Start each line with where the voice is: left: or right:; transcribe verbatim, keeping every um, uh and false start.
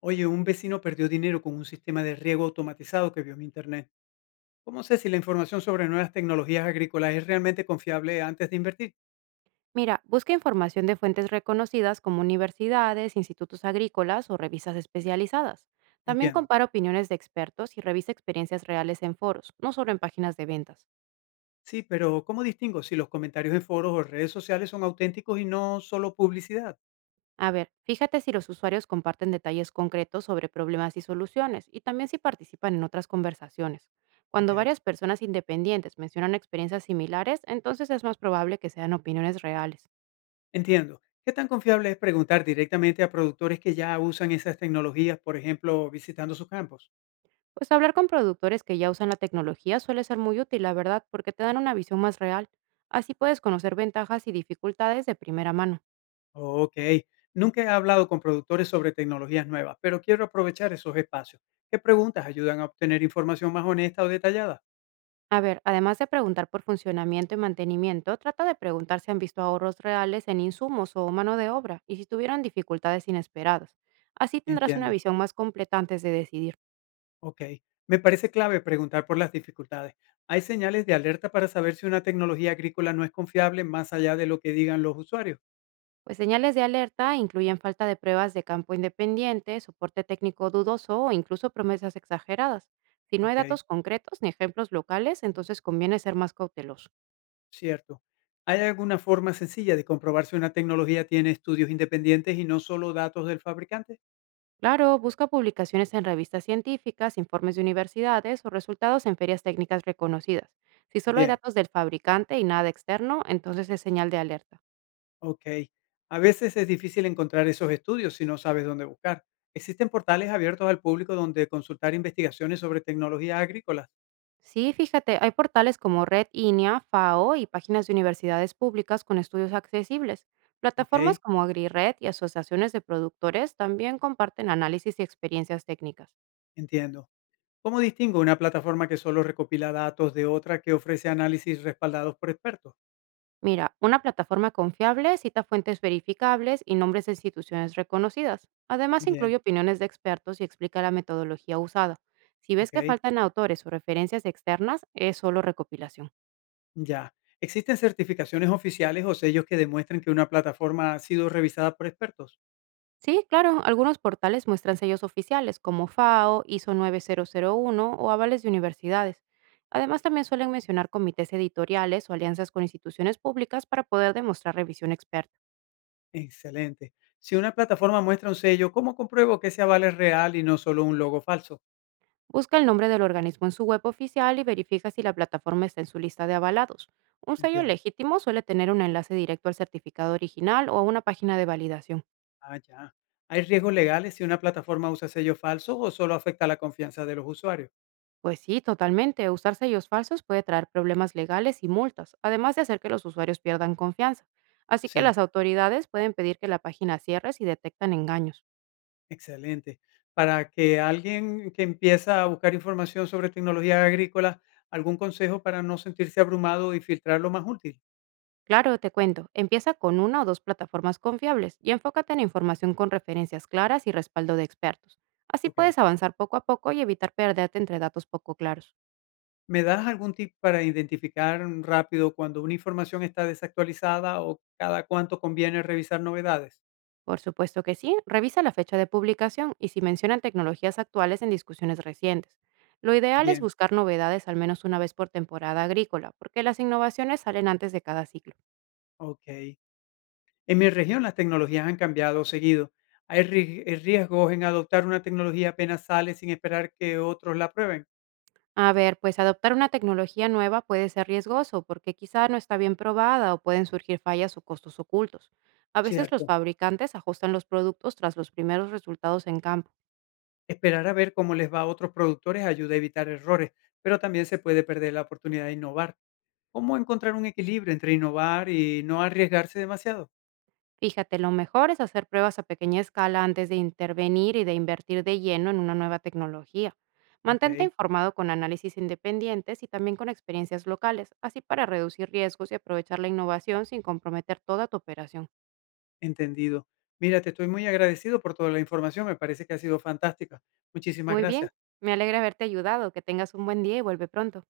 left: Oye, un vecino perdió dinero con un sistema de riego automatizado que vio en Internet. ¿Cómo sé si la información sobre nuevas tecnologías agrícolas es realmente confiable antes de invertir?
right: Mira, busca información de fuentes reconocidas como universidades, institutos agrícolas o revistas especializadas. También
left: Entiendo.
right: compara opiniones de expertos y revisa experiencias reales en foros, no solo en páginas de ventas.
left: Sí, pero ¿cómo distingo si los comentarios en foros o redes sociales son auténticos y no solo publicidad?
right: A ver, fíjate si los usuarios comparten detalles concretos sobre problemas y soluciones y también si participan en otras conversaciones.
left: Ok,
right: Cuando varias personas independientes mencionan experiencias similares, entonces es más probable que sean opiniones reales.
left: entiendo. ¿Qué tan confiable es preguntar directamente a productores que ya usan esas tecnologías, por ejemplo, visitando sus campos?
right: Pues hablar con productores que ya usan la tecnología suele ser muy útil, la verdad, porque te dan una visión más real. Así puedes conocer ventajas y dificultades de primera mano.
left: Ok, nunca he hablado con productores sobre tecnologías nuevas, pero quiero aprovechar esos espacios. ¿Qué preguntas ayudan a obtener información más honesta o detallada?
right: A ver, además de preguntar por funcionamiento y mantenimiento, trata de preguntar si han visto ahorros reales en insumos o mano de obra y si tuvieron dificultades inesperadas. Así tendrás una
left: Entiendo.
right: visión más completa antes de decidir.
left: Ok, me parece clave preguntar por las dificultades. ¿Hay señales de alerta para saber si una tecnología agrícola no es confiable más allá de lo que digan los usuarios?
right: Pues señales de alerta incluyen falta de pruebas de campo independiente, soporte técnico dudoso o incluso promesas exageradas. Si no hay
left: Ok,
right: datos concretos ni ejemplos locales, entonces conviene ser más cauteloso.
left: cierto. ¿Hay alguna forma sencilla de comprobar si una tecnología tiene estudios independientes y no solo datos del fabricante?
right: Claro, busca publicaciones en revistas científicas, informes de universidades o resultados en ferias técnicas reconocidas. Si solo hay
left: Bien.
right: datos del fabricante y nada externo, entonces es señal de alerta.
left: Ok. A veces es difícil encontrar esos estudios si no sabes dónde buscar. Existen portales abiertos al público donde consultar investigaciones sobre tecnologías agrícolas.
right: Sí, fíjate, hay portales como Red I N E A, FAO y páginas de universidades públicas con estudios accesibles.
left: Ok,
right: Plataformas como AgriRed y asociaciones de productores también comparten análisis y experiencias técnicas.
left: entiendo. ¿Cómo distingo una plataforma que solo recopila datos de otra que ofrece análisis respaldados por expertos?
right: Mira, una plataforma confiable cita fuentes verificables y nombres de instituciones reconocidas. Además,
left: Bien,
right: incluye opiniones de expertos y explica la metodología usada. Si ves que
left: ok,
right: faltan autores o referencias externas, es solo recopilación.
left: ya. ¿Existen certificaciones oficiales o sellos que demuestren que una plataforma ha sido revisada por expertos?
right: Sí, claro, algunos portales muestran sellos oficiales como FAO, ISO nueve mil uno o avales de universidades. Además, también suelen mencionar comités editoriales o alianzas con instituciones públicas para poder demostrar revisión experta.
left: Excelente. Si una plataforma muestra un sello, ¿cómo compruebo que ese aval es real y no solo un logo falso?
right: Busca el nombre del organismo en su web oficial y verifica si la plataforma está en su lista de avalados. Un sello
left: Entiendo.
right: legítimo suele tener un enlace directo al certificado original o a una página de validación.
left: Ah, ya. ¿Hay riesgos legales si una plataforma usa sello falso o solo afecta la confianza de los usuarios?
right: Pues sí, totalmente. Usar sellos falsos puede traer problemas legales y multas, además de hacer que los usuarios pierdan confianza. Así que
left: Sí,
right: las autoridades pueden pedir que la página cierre si detectan engaños.
left: excelente. Para que alguien que empieza a buscar información sobre tecnología agrícola, algún consejo para no sentirse abrumado y filtrar lo más útil.
right: Claro, te cuento, empieza con una o dos plataformas confiables y enfócate en información con referencias claras y respaldo de expertos. Así
left: Ok.
right: puedes avanzar poco a poco y evitar perderte entre datos poco claros.
left: ¿Me das algún tip para identificar rápido cuando una información está desactualizada o cada cuánto conviene revisar novedades?
right: Por supuesto que sí, revisa la fecha de publicación y si mencionan tecnologías actuales en discusiones recientes. Lo ideal es
left: Bien,
right: buscar novedades al menos una vez por temporada agrícola, porque las innovaciones salen antes de cada ciclo.
left: ok. En mi región las tecnologías han cambiado seguido. Hay ri- eh, riesgos en adoptar una tecnología apenas sale sin esperar que otros la prueben.
right: A ver, pues adoptar una tecnología nueva puede ser riesgoso porque quizá no está bien probada o pueden surgir fallas o costos ocultos. A veces los
left: Cierto.
right: fabricantes ajustan los productos tras los primeros resultados en campo.
left: Esperar a ver cómo les va a otros productores ayuda a evitar errores, pero también se puede perder la oportunidad de innovar. ¿Cómo encontrar un equilibrio entre innovar y no arriesgarse demasiado?
right: Fíjate, lo mejor es hacer pruebas a pequeña escala antes de intervenir y de invertir de lleno en una nueva tecnología.
left: Ok,
right: Mantente informado con análisis independientes y también con experiencias locales, así para reducir riesgos y aprovechar la innovación sin comprometer toda tu operación.
left: entendido. Mira, te estoy muy agradecido por toda la información. Me parece que ha sido fantástica. Muchísimas
right: Muy bien,
left: gracias.
right: me alegra haberte ayudado, que tengas un buen día y vuelve pronto.